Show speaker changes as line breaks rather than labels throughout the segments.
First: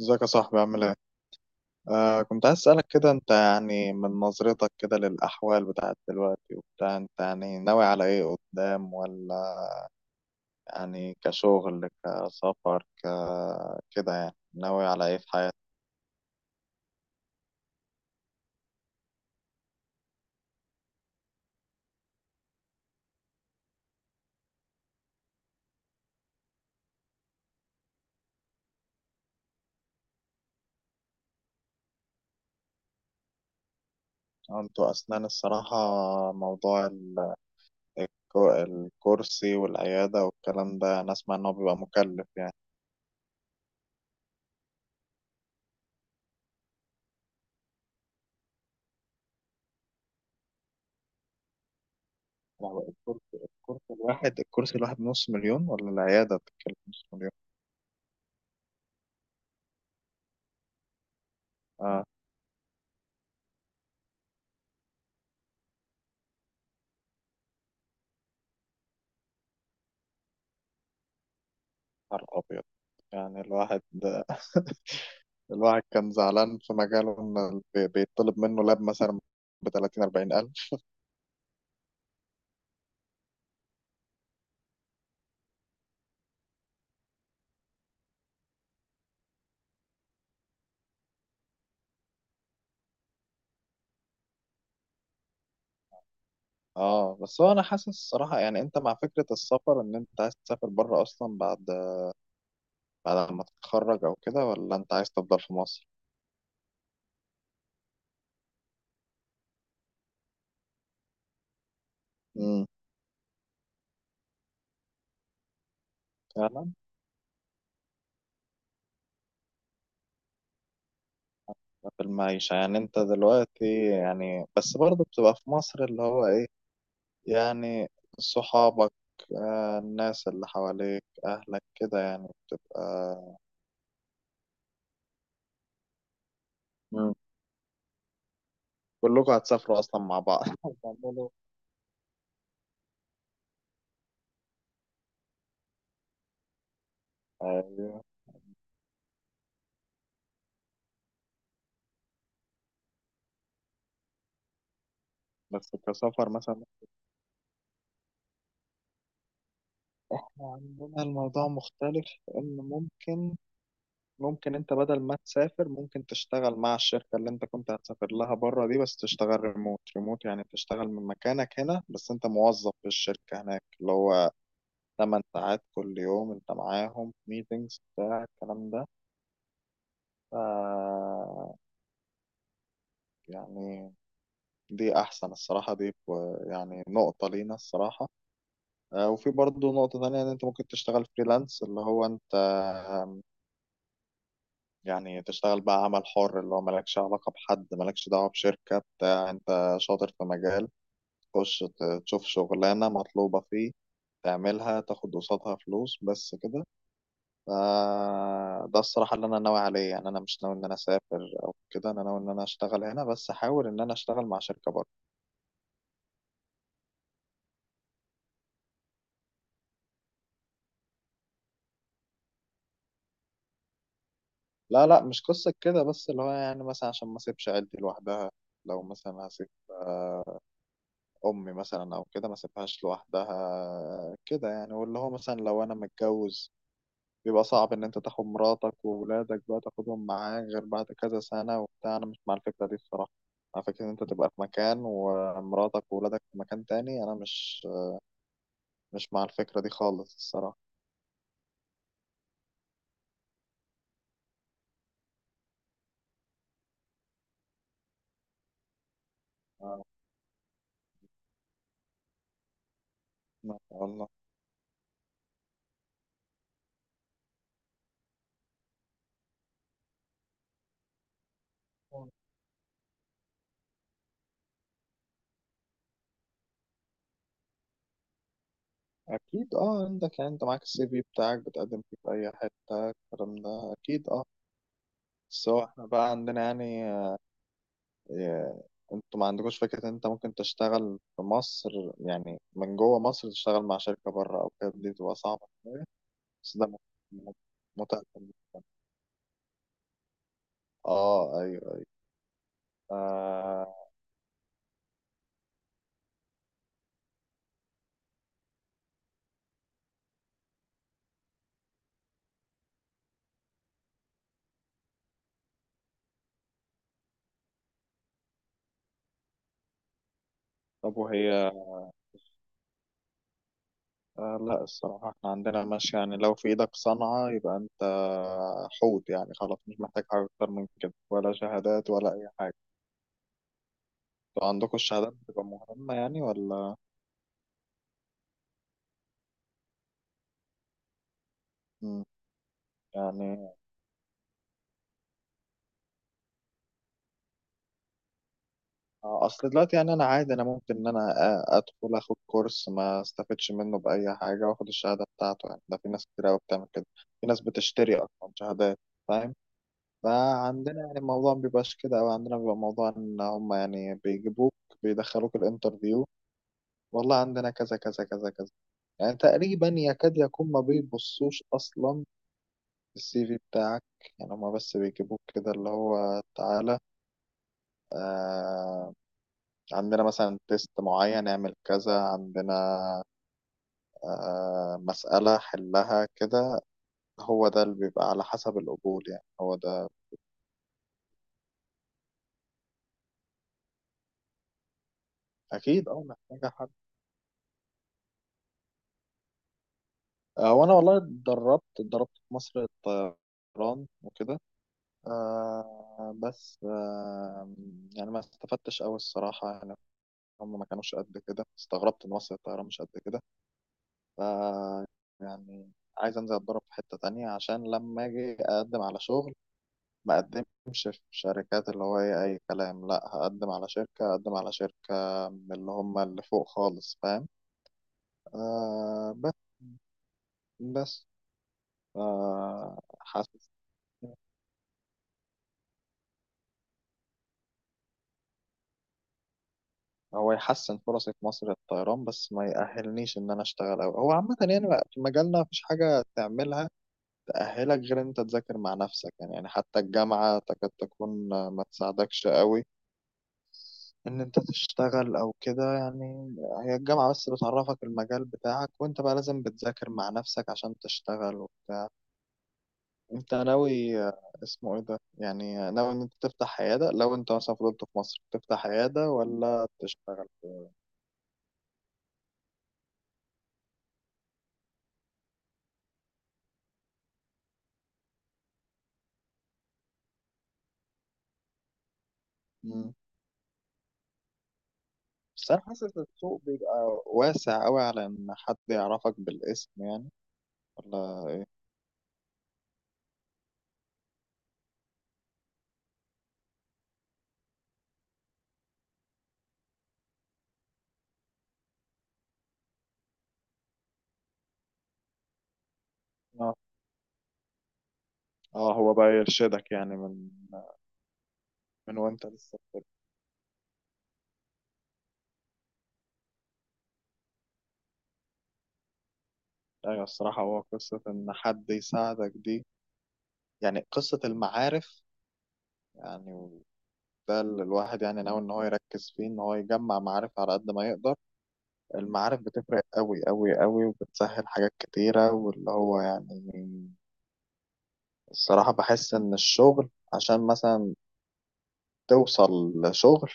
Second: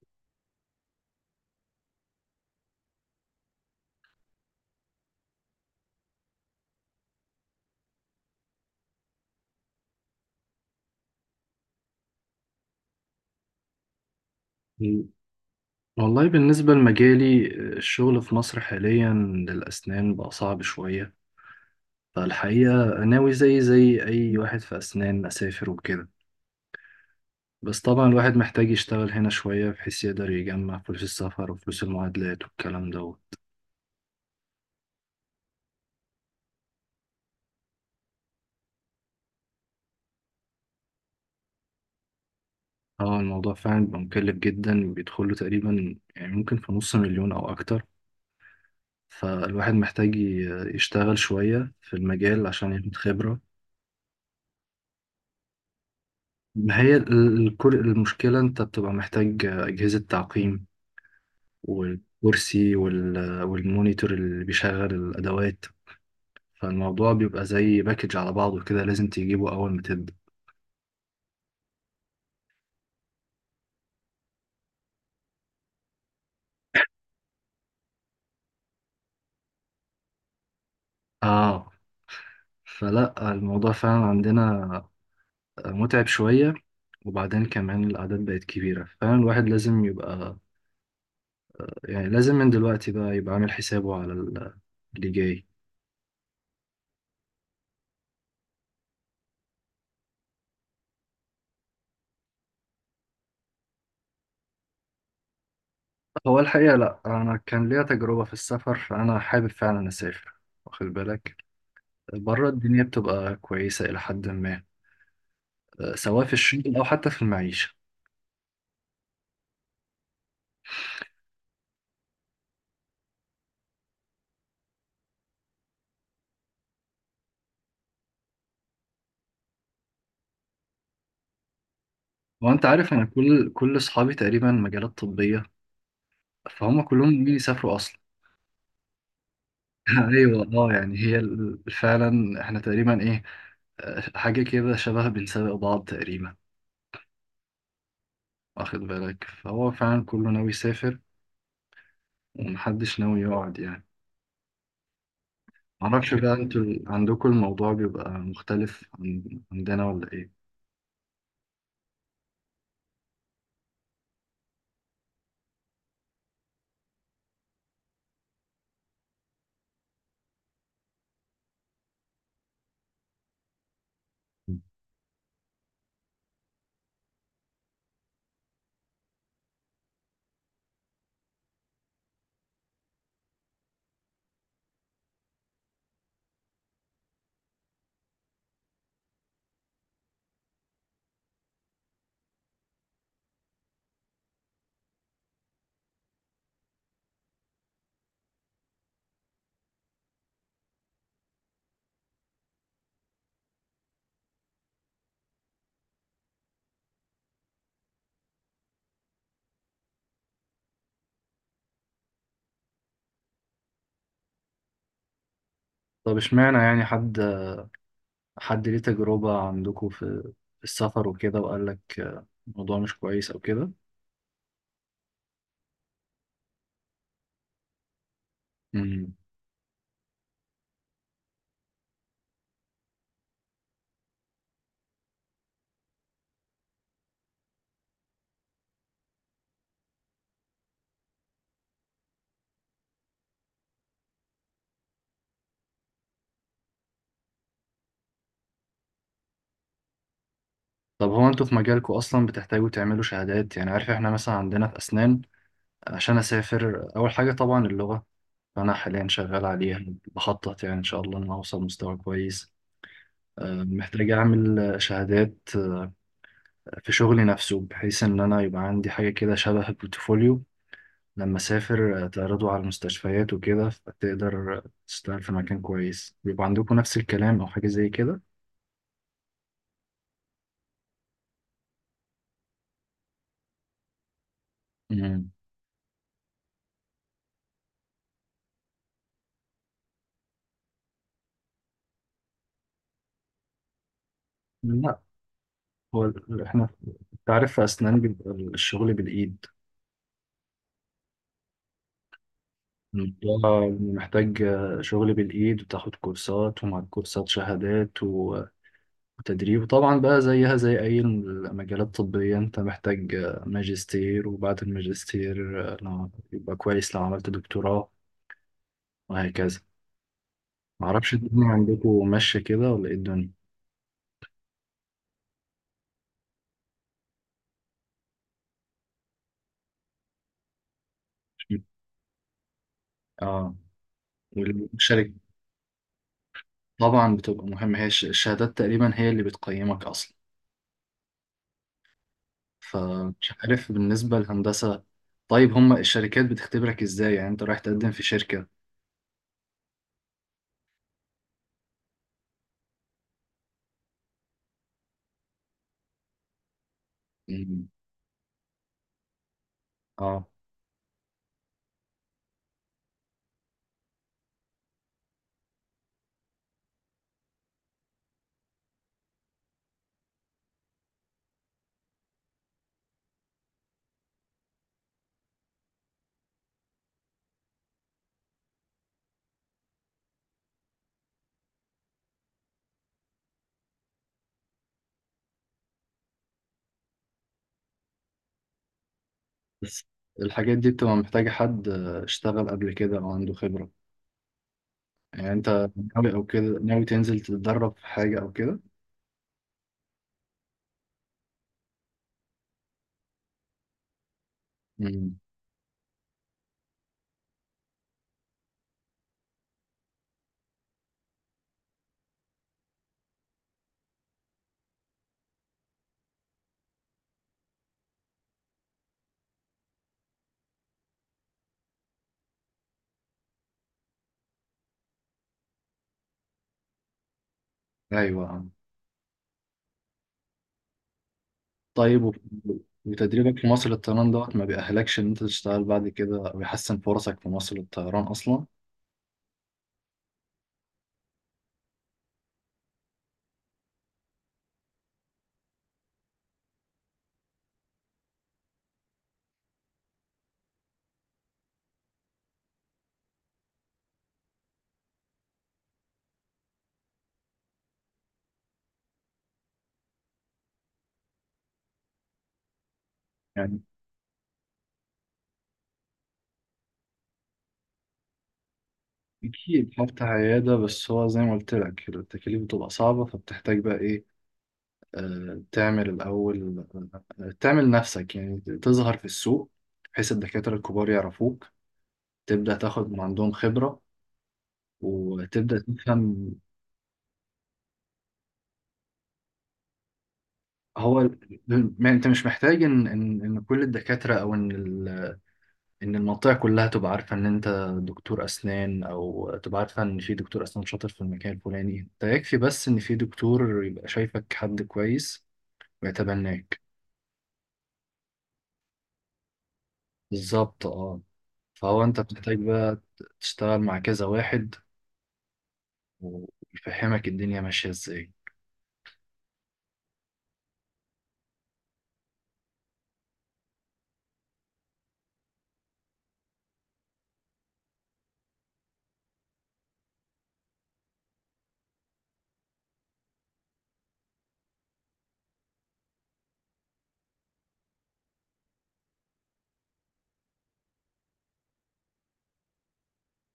ازيك يا صاحبي؟ عامل ايه؟ آه، كنت عايز اسألك كده. انت يعني من نظرتك كده للأحوال بتاعت دلوقتي وبتاع، انت يعني ناوي على ايه قدام ولا يعني؟ كشغل، كسفر، كده، يعني ناوي على ايه في حياتك؟
والله بالنسبة لمجالي، الشغل في مصر حاليا للأسنان بقى صعب شوية. فالحقيقة ناوي زي أي واحد في أسنان، أسافر وكده. بس طبعا الواحد محتاج يشتغل هنا شوية بحيث يقدر يجمع فلوس السفر وفلوس المعادلات والكلام دوت.
انتوا أسنان الصراحة، موضوع الكرسي والعيادة والكلام ده أنا أسمع إن هو بيبقى مكلف يعني.
اه، الموضوع فعلا بيبقى مكلف جدا، بيدخله تقريبا يعني ممكن في نص مليون أو أكتر. فالواحد محتاج يشتغل شوية في المجال عشان
هو
ياخد
الكرسي
خبرة.
الكرسي الواحد الكرسي الواحد نص مليون ولا العيادة بتتكلف
ما هي
نص مليون؟
المشكلة أنت بتبقى محتاج أجهزة تعقيم،
اه،
والكرسي والمونيتور اللي بيشغل الأدوات. فالموضوع بيبقى زي باكج على بعضه كده، لازم تجيبه أول ما تبدأ.
نهار أبيض. يعني الواحد الواحد كان زعلان في مجاله إن بيطلب منه لاب مثلا ب 30 40 ألف.
آه، فلا الموضوع فعلا عندنا متعب شوية. وبعدين كمان الأعداد بقت كبيرة، فعلا الواحد لازم يبقى، يعني لازم من دلوقتي بقى يبقى عامل حسابه على اللي جاي.
اه، بس هو انا حاسس الصراحه يعني، انت مع فكره السفر؟ ان انت عايز تسافر بره اصلا بعد ما تتخرج او كده، ولا انت عايز تفضل في مصر؟
هو الحقيقة لأ، أنا كان ليا تجربة في السفر، فأنا حابب فعلا أسافر، واخد بالك. بره
امم.
الدنيا بتبقى كويسة إلى حد ما، سواء في
فعلا.
الشغل او حتى في المعيشه.
في المعيشه يعني انت دلوقتي، يعني بس برضه بتبقى في مصر اللي هو ايه يعني؟ صحابك، آه، الناس اللي حواليك، اهلك كده يعني
وانت
بتبقى.
عارف، انا كل اصحابي تقريبا مجالات طبيه، فهم كلهم
مم.
ناويين يسافروا اصلا.
كلكم هتسافروا اصلا مع بعض؟
ايوه. اه يعني هي
هتعملوا.
فعلا احنا تقريبا ايه، حاجه كده شبه بنسابق بعض تقريبا، واخد بالك. فهو فعلا كله ناوي يسافر، ومحدش ناوي يقعد يعني.
بس
معرفش
كسفر
بقى، انتوا
مثلا.
عندكم الموضوع بيبقى مختلف عن عندنا ولا
احنا
ايه؟
عندنا الموضوع مختلف، ان ممكن انت بدل ما تسافر ممكن تشتغل مع الشركة اللي انت كنت هتسافر لها بره دي، بس تشتغل ريموت ريموت. يعني تشتغل من مكانك هنا بس انت موظف في الشركة هناك، اللي هو 8 ساعات كل يوم انت معاهم ميتينجز بتاع الكلام ده. ف يعني دي احسن الصراحة. دي يعني نقطة لينا الصراحة. آه، وفي برضه نقطة تانية، ان انت ممكن تشتغل فريلانس اللي هو انت يعني تشتغل بقى عمل حر، اللي هو مالكش علاقة بحد، مالكش دعوة بشركة، بتاع انت شاطر في مجال تخش تشوف شغلانة مطلوبة فيه، تعملها، تاخد قصادها فلوس بس كده. ف- ده الصراحة اللي أنا ناوي عليه. يعني أنا مش ناوي إن أنا أسافر أو كده. أنا ناوي إن أنا أشتغل هنا بس أحاول إن أنا أشتغل مع شركة بره.
طب اشمعنى، يعني حد ليه تجربة عندكم في السفر وكده، وقال لك الموضوع مش كويس أو كده؟
لا، لا، مش قصة كده. بس اللي هو يعني مثلا عشان ما أسيبش عيلتي لوحدها. لو
مم.
مثلا هسيب امي مثلا او كده، ما سيبهاش لوحدها كده يعني. واللي هو مثلا لو انا متجوز بيبقى صعب ان انت تاخد مراتك وولادك بقى، تاخدهم معاك غير بعد كذا سنة وبتاع. انا مش مع الفكرة دي الصراحة. مع فكرة ان انت تبقى في مكان ومراتك وولادك في مكان تاني. انا مش مع الفكرة دي خالص الصراحة.
طب هو انتوا في مجالكم أصلا بتحتاجوا تعملوا شهادات؟ يعني عارف، احنا مثلا عندنا في أسنان، عشان أسافر أول حاجة طبعا اللغة، فأنا حاليا شغال
آه،
عليها، بخطط يعني إن شاء الله إن أنا أوصل مستوى كويس.
ما شاء الله.
محتاج أعمل شهادات في شغلي نفسه، بحيث إن أنا يبقى عندي حاجة كده شبه البورتفوليو. لما اسافر تعرضوا على المستشفيات وكده فتقدر تشتغل في مكان كويس. بيبقى عندكم نفس الكلام او حاجه زي كده؟
اكيد اه. عندك يعني، انت معاك السي في بتاعك بتقدم فيه في اي حتة الكلام ده اكيد اه.
مم.
سواء احنا بقى عندنا يعني إيه، انتوا ما عندكوش فكرة ان انت ممكن تشتغل في مصر؟ يعني من جوه مصر تشتغل مع شركة بره او كده، دي
لا،
تبقى صعبة.
هو
بس ده
احنا، انت
م-
عارف، في اسنان
متعب.
بيبقى الشغل بالايد.
اه، ايوه، ايوه،
الموضوع
آه.
محتاج شغل بالايد، وتاخد كورسات، ومع الكورسات شهادات وتدريب. وطبعا بقى زيها زي اي المجالات الطبيه، انت محتاج ماجستير، وبعد الماجستير يبقى كويس لو عملت دكتوراه، وهكذا.
طب
معرفش الدنيا
وهي،
عندكم ماشية كده ولا ايه الدنيا؟
آه لا الصراحة احنا عندنا ماشي. يعني لو في ايدك صنعة يبقى انت حوت يعني. خلاص، مش محتاج حاجة اكتر من كده، ولا شهادات ولا اي حاجة.
اه،
انتوا عندكم الشهادات
والشركة.
بتبقى مهمة يعني، ولا؟
طبعا بتبقى مهمة، هي الشهادات تقريبا هي اللي بتقيمك أصلا.
مم.
فمش
يعني
عارف بالنسبة للهندسة، طيب هما الشركات بتختبرك ازاي يعني؟ انت رايح تقدم في شركة.
آه، اصل دلوقتي يعني، انا عادي، انا ممكن ان انا ادخل اخد كورس ما استفدش منه باي حاجه واخد الشهاده بتاعته يعني. ده في ناس كتير قوي بتعمل كده، في ناس
مم.
بتشتري اصلا شهادات، فاهم.
اه،
فعندنا يعني الموضوع ما بيبقاش كده. او عندنا بيبقى موضوع ان هم يعني بيجيبوك، بيدخلوك الانترفيو، والله عندنا كذا كذا كذا كذا، يعني تقريبا يكاد يكون ما بيبصوش اصلا السي في بتاعك. يعني هما بس بيجيبوك كده اللي هو تعالى، آه، عندنا مثلا تيست معين نعمل كذا، عندنا مسألة حلها كده. هو ده اللي بيبقى على حسب القبول يعني، هو
بس
ده.
الحاجات دي بتبقى محتاجة حد اشتغل قبل كده أو عنده خبرة. يعني انت
أكيد أه.
ناوي أو كده
محتاجة حد.
ناوي تنزل تتدرب في حاجة أو كده؟
وأنا والله اتدربت في مصر الطيران وكده.
مم.
بس يعني ما استفدتش أوي الصراحة يعني. هم ما كانوش قد كده، استغربت إن مصر الطيران مش قد كده. ف يعني عايز أنزل أتدرب في حتة تانية عشان لما أجي أقدم على شغل ما اقدمش في شركات اللي هو ايه اي كلام. لا، هقدم على شركة، هقدم على شركة من اللي هم اللي فوق خالص، فاهم.
أيوه.
آه بس بس
طيب
آه
وتدريبك في
حاسس.
مصر للطيران دوت ما بيأهلكش إن أنت تشتغل بعد كده، أو يحسن فرصك في مصر للطيران أصلا؟
هو يحسن فرصي في مصر الطيران بس ما يأهلنيش ان انا اشتغل أوي. هو عامة يعني، بقى في مجالنا مفيش حاجة تعملها تأهلك غير ان انت تذاكر مع نفسك يعني. يعني حتى الجامعة تكاد تكون ما تساعدكش أوي ان انت تشتغل او كده يعني. هي الجامعة بس بتعرفك المجال بتاعك، وانت بقى لازم بتذاكر مع نفسك عشان تشتغل وبتاع. انت
يعني
ناوي، اسمه ايه ده، يعني ناوي ان انت تفتح عيادة، لو انت مثلا فضلت في مصر تفتح عيادة ولا
أكيد فتح
تشتغل؟
عيادة، بس هو زي ما قلت لك التكاليف بتبقى صعبة، فبتحتاج بقى إيه، تعمل الأول، تعمل نفسك يعني، تظهر في السوق، بحيث الدكاترة الكبار يعرفوك، تبدأ تاخد
مم.
من عندهم خبرة
بس
وتبدأ
انا حاسس إن
تفهم.
السوق بيبقى واسع قوي على ان حد يعرفك بالاسم يعني،
هو
ولا ايه؟
ما أنت مش محتاج إن كل الدكاترة، أو إن ال ان المنطقه كلها تبقى عارفه ان انت دكتور اسنان، او تبقى عارفه ان في دكتور اسنان شاطر في المكان الفلاني. انت يكفي بس ان في دكتور يبقى شايفك، حد كويس
اه،
ويتبناك.
اه، هو بقى يرشدك يعني، من
بالظبط، اه. فهو
من
انت
وانت
بتحتاج
لسه.
بقى تشتغل مع كذا واحد، ويفهمك الدنيا ماشيه ازاي.
ايوه، الصراحة هو قصة ان حد يساعدك دي، يعني قصة المعارف يعني. ده اللي الواحد يعني ناوي إن هو يركز فيه، إن هو يجمع معارف على قد ما يقدر. المعارف بتفرق أوي أوي أوي وبتسهل حاجات كتيرة، واللي هو يعني الصراحة بحس إن الشغل عشان مثلا توصل لشغل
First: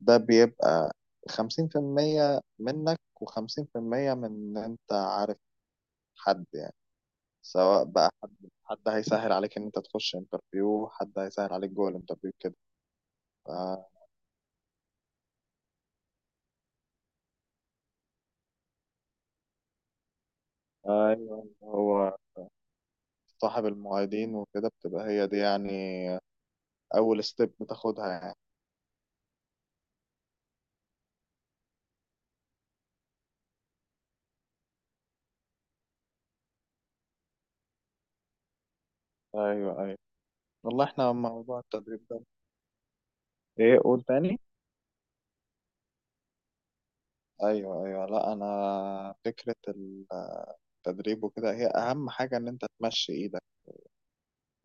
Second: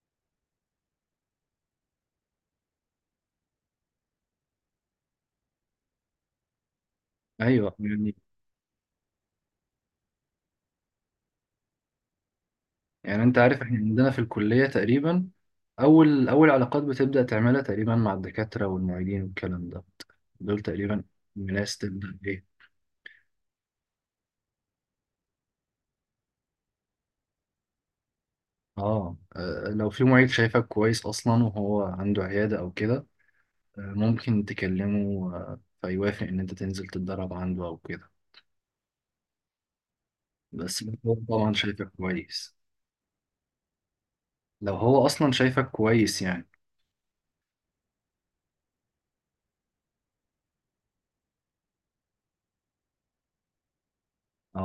ده بيبقى 50% منك و50% من إن أنت عارف حد يعني.
ايوه
سواء بقى
يعني.
حد هيسهل عليك إن أنت تخش انترفيو، حد هيسهل عليك جوه الانترفيو كده.
يعني انت
ف-
عارف، احنا عندنا في الكليه تقريبا اول اول علاقات بتبدا تعملها تقريبا مع الدكاتره والمعيدين والكلام ده، دول تقريبا
ايوه،
الناس
هو
تبدا ايه.
صاحب المعيدين وكده بتبقى هي دي يعني أول ستيب بتاخدها يعني.
اه، لو في معيد شايفك كويس اصلا وهو عنده عيادة او كده، ممكن تكلمه، فيوافق ان انت تنزل تتدرب عنده او كده،
أيوه، أيوه.
بس
والله إحنا
هو طبعا
موضوع
شايفك
التدريب ده،
كويس،
إيه؟ قول تاني.
لو هو اصلا شايفك كويس يعني.
أيوه، أيوه. لا، أنا فكرة التدريب وكده هي أهم حاجة إن أنت تمشي إيدك،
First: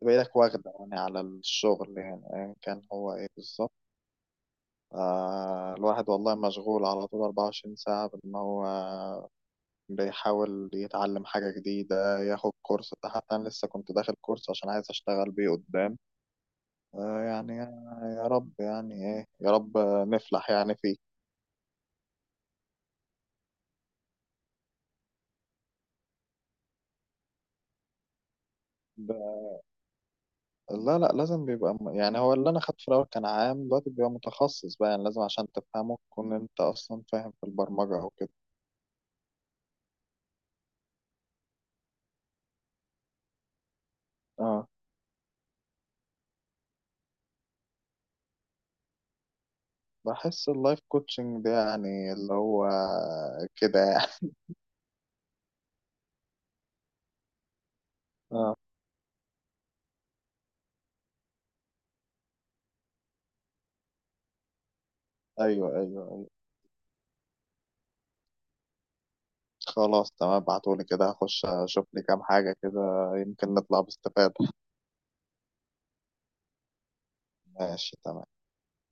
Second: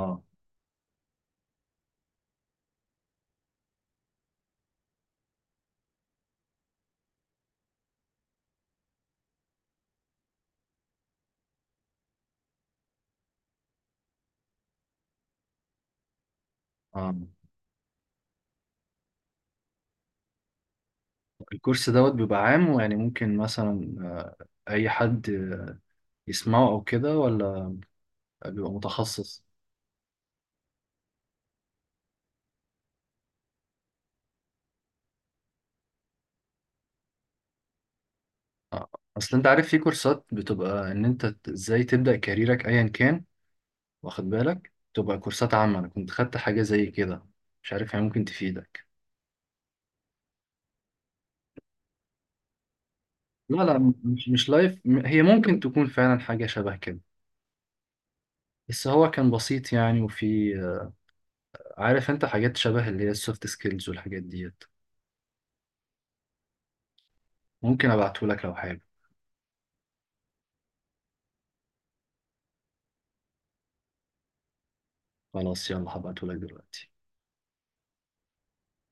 تبقى إيدك واخدة يعني على الشغل يعني أيا كان هو إيه بالظبط. آه، الواحد والله مشغول على طول 24 ساعة بإن هو بيحاول يتعلم حاجة جديدة، ياخد كورس. حتى أنا لسه كنت داخل كورس عشان عايز أشتغل بيه قدام.
اه.
يعني يا رب، يعني ايه، يا رب نفلح يعني فيه.
الكورس دوت بيبقى عام، ويعني ممكن مثلا اي حد يسمعه او كده، ولا بيبقى متخصص؟
ب- لا، لا، لازم بيبقى يعني هو اللي انا خدته في الاول كان عام، دلوقتي بيبقى متخصص بقى. يعني لازم عشان تفهمه تكون انت اصلا فاهم في البرمجة او كده.
آه، اصل انت عارف، في كورسات بتبقى ان انت ازاي تبدأ كاريرك ايا كان، واخد
اه،
بالك، تبقى كورسات عامة. أنا كنت خدت حاجة زي كده، مش عارف هي ممكن تفيدك.
بحس اللايف كوتشنج ده يعني اللي هو
لا،
كده
لا، مش
يعني.
مش لايف هي ممكن تكون فعلا حاجة شبه كده.
اه،
بس هو كان بسيط يعني، وفي عارف انت حاجات شبه اللي هي السوفت سكيلز والحاجات ديت،
ايوه، ايوه، ايوه.
ممكن ابعتهولك لو حابب.
خلاص، تمام، ابعتولي كده هخش اشوف لي كام حاجة كده، يمكن نطلع باستفادة.
خلاص، يلا هبعتهولك دلوقتي.
ماشي، تمام.